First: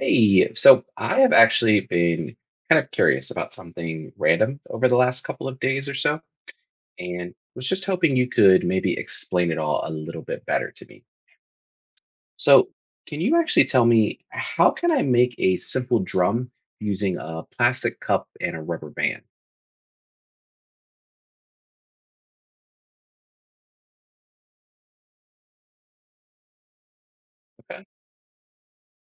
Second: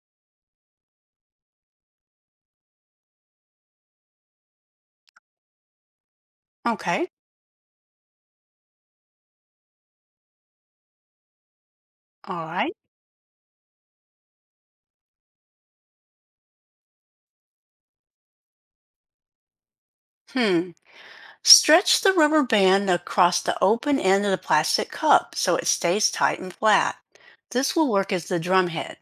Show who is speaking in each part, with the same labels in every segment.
Speaker 1: Hey, so I have actually been kind of curious about something random over the last couple of days or so,
Speaker 2: Okay.
Speaker 1: and was just hoping you could maybe explain it all a little bit better to me.
Speaker 2: All
Speaker 1: So,
Speaker 2: right.
Speaker 1: can you actually tell me how can I make a simple drum using a plastic cup and a rubber band?
Speaker 2: Hmm. Stretch the rubber band across the open end of the plastic cup so it stays tight and flat. This
Speaker 1: Okay.
Speaker 2: will work as the drum head.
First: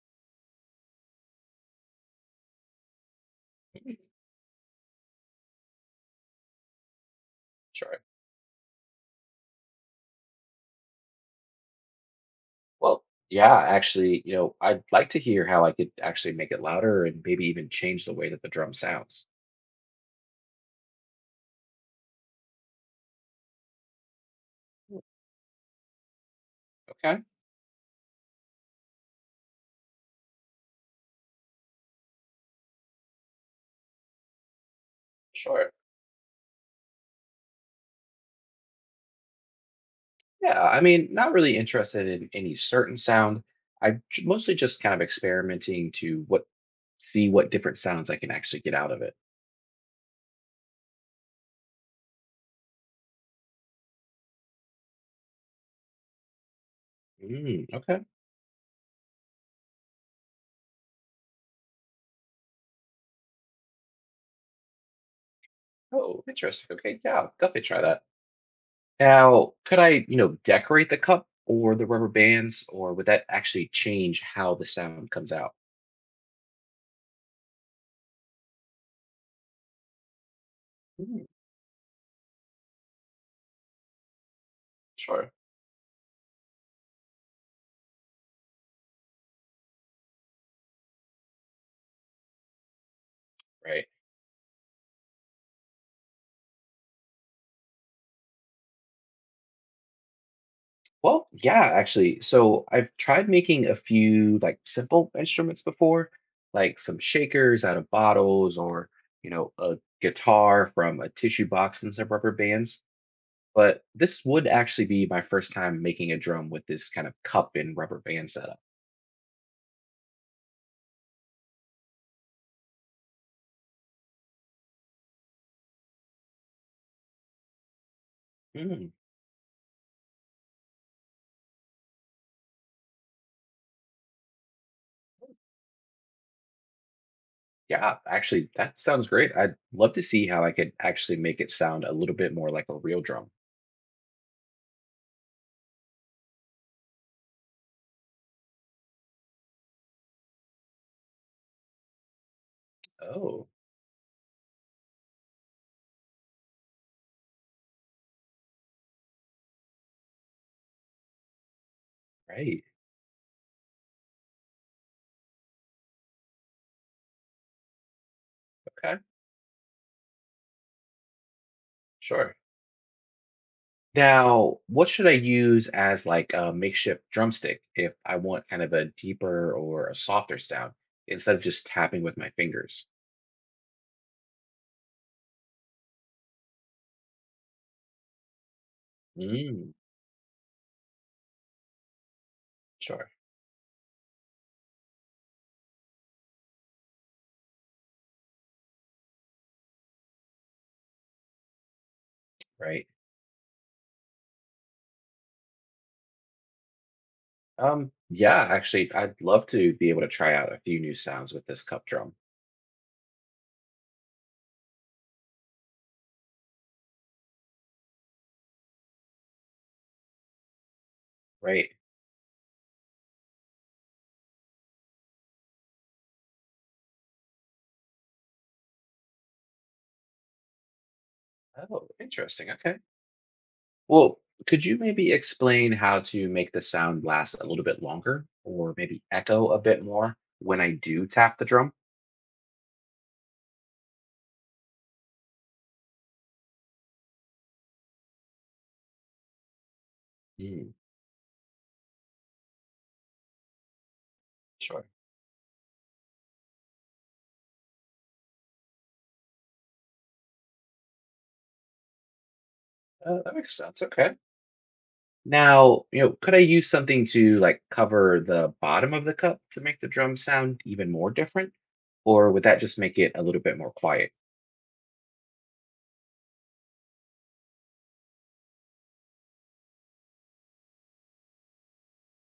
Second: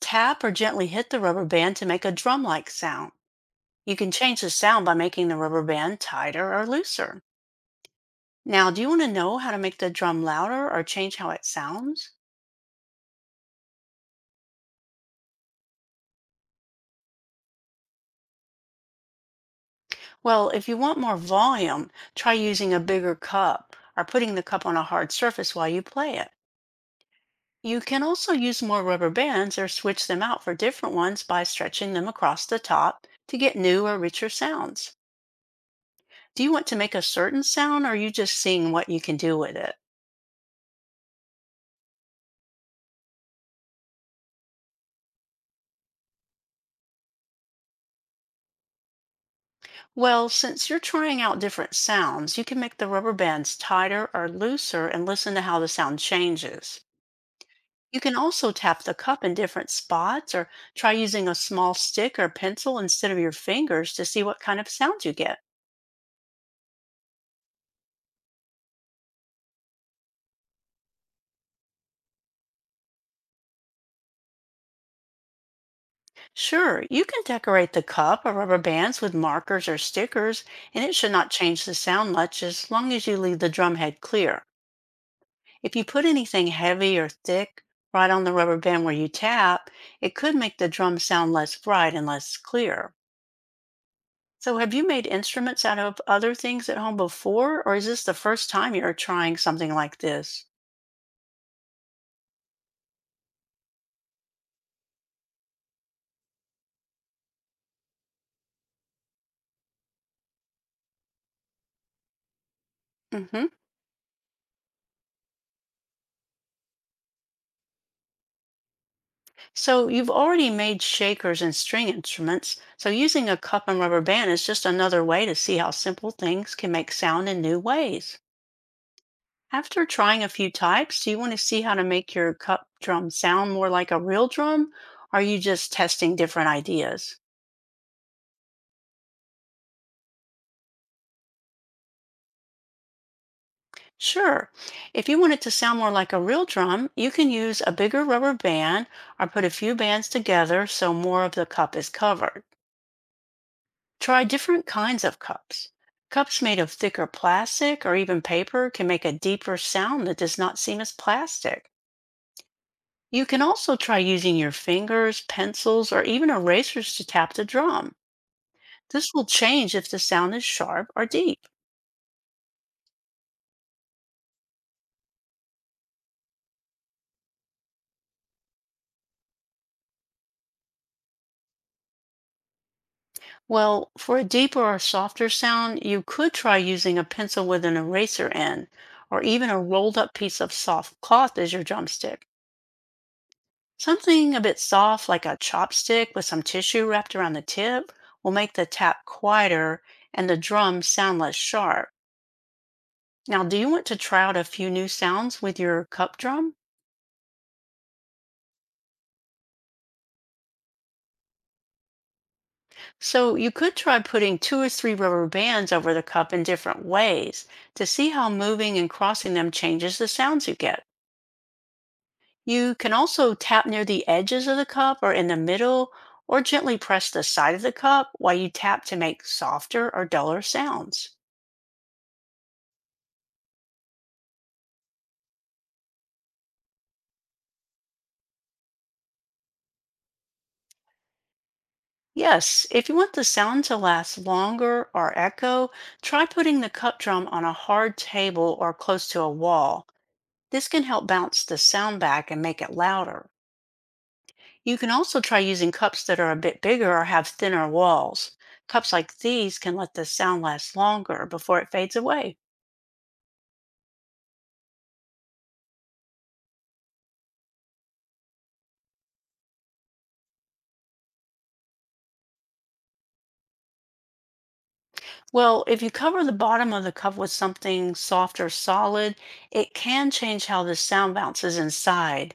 Speaker 2: Tap or gently hit the rubber band to make a drum like sound. You
Speaker 1: Mhm.
Speaker 2: can change the sound by making the rubber band tighter or looser.
Speaker 1: Sure.
Speaker 2: Now, do you want to know how to make the drum louder or change how it sounds?
Speaker 1: Well, yeah, actually, I'd like to hear how I could actually make it louder and maybe even change the way that the drum sounds.
Speaker 2: Well, if you want more volume, try using a bigger cup or putting the cup on a hard surface while you play it.
Speaker 1: Okay.
Speaker 2: You can also use more rubber bands or switch them out for different ones by stretching them across the top to get new or richer sounds.
Speaker 1: Sure.
Speaker 2: Do you want to make a certain sound, or are you just seeing what you can do with it?
Speaker 1: Yeah, I mean, not really interested in any certain sound. Mostly just kind of experimenting to what see what different sounds I can actually get out of it.
Speaker 2: Well, since you're trying out different sounds, you can make the rubber bands tighter or looser and listen to how the sound changes.
Speaker 1: Mm,
Speaker 2: You
Speaker 1: okay.
Speaker 2: can also tap the cup in different spots or try using a small stick or pencil instead of your fingers to see what kind of sound you get.
Speaker 1: Oh, interesting. Okay, yeah, I'll definitely try that. Now, could I, decorate the cup or the rubber bands, or would that actually change how the sound comes out?
Speaker 2: Sure, you can decorate the cup or rubber bands with markers or stickers, and it should
Speaker 1: Mm.
Speaker 2: not change the sound much as long as you leave the drumhead clear.
Speaker 1: Sure.
Speaker 2: If you put anything heavy or thick right on the rubber band where you tap, it could make the drum sound less bright and less clear.
Speaker 1: Right.
Speaker 2: So, have you made instruments out of other things at home before, or is this the first time you're trying something like this?
Speaker 1: Yeah, actually. So I've tried making a few like simple instruments before, like some shakers out of bottles or, a guitar from a tissue box and some rubber bands.
Speaker 2: Mm hmm.
Speaker 1: But this would actually be my first time making a drum with this kind of cup and rubber band setup.
Speaker 2: So you've already made shakers and string instruments, so using a cup and rubber band is just another way to see how simple things can make sound in new ways.
Speaker 1: Mm,
Speaker 2: After trying a few types, do you want to see how to make your cup drum sound more like a real drum? Or are you just testing different ideas?
Speaker 1: yeah, actually, that sounds great. I'd love to see how I could actually make it sound a little bit more like a real drum.
Speaker 2: Sure. If you want it to sound more like a real drum, you can use a bigger rubber band or put a few bands together so more of the cup is covered.
Speaker 1: Oh,
Speaker 2: Try different kinds of cups. Cups made of thicker plastic or even paper can make a deeper sound that does not seem as plastic.
Speaker 1: right.
Speaker 2: You can also try using your fingers, pencils, or even erasers to tap the drum.
Speaker 1: Okay,
Speaker 2: This will change if the sound is sharp or deep.
Speaker 1: sure. Now, what should I use as like a makeshift drumstick if I want kind of a deeper or a softer sound instead of just tapping with my fingers?
Speaker 2: Well, for a deeper or softer sound, you could try using a pencil with an eraser end, or even a
Speaker 1: Mm,
Speaker 2: rolled up piece of soft cloth as your drumstick.
Speaker 1: sure,
Speaker 2: Something a bit soft, like a chopstick with some tissue wrapped around the tip, will make the tap quieter and the drum sound less sharp.
Speaker 1: right.
Speaker 2: Now, do you want to try out a few new sounds with your cup drum?
Speaker 1: Yeah, actually, I'd love to be able to try out a few new sounds with this cup drum,
Speaker 2: So, you could try putting two or three rubber bands over the cup in different ways to see how moving and crossing them changes the sounds you get.
Speaker 1: right?
Speaker 2: You can also tap near the edges of the cup or in the middle, or gently press the side of the cup while you tap to make softer or duller sounds.
Speaker 1: Oh, interesting. Okay. Well, could you maybe explain how to make the sound last a little bit longer or maybe echo a bit more when I do tap the drum?
Speaker 2: Yes, if you want the sound to last longer or echo, try putting the cup drum on a hard table or close to a wall. This
Speaker 1: Mm,
Speaker 2: can help bounce the sound back and make it louder. You
Speaker 1: sure.
Speaker 2: can also try using cups that are a bit bigger or have thinner walls. Cups like these can let the sound last longer before it fades away.
Speaker 1: That makes sense. Okay. Now, could I use something to like cover the bottom of the cup to make the drum sound even more different? Or would that just make it a little bit more quiet?
Speaker 2: Well, if you cover the bottom of the cup with something soft or solid, it can change how the sound bounces inside.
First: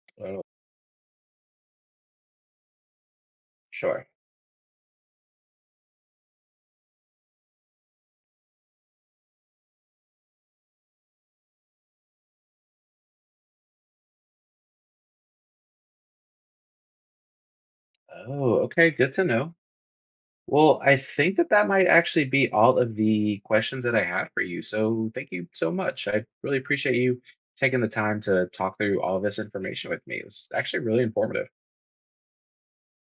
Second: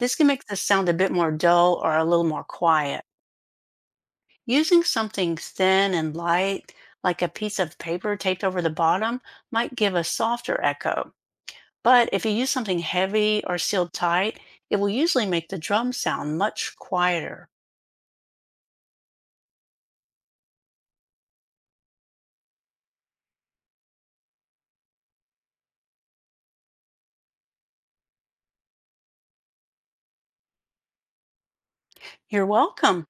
Speaker 2: This can
Speaker 1: Oh.
Speaker 2: make the sound a bit more dull or a little more quiet.
Speaker 1: Sure.
Speaker 2: Using something thin and light, like a piece of paper taped over the bottom, might give a softer echo. But if you use something heavy or sealed tight, it will usually make the drum sound much quieter.
Speaker 1: Oh, okay. Good to know. Well, I think that that might actually be all of the questions that I had for you. So thank you so much. I really appreciate you taking the time to talk through all this information with me. It was actually really informative.
Speaker 2: You're welcome.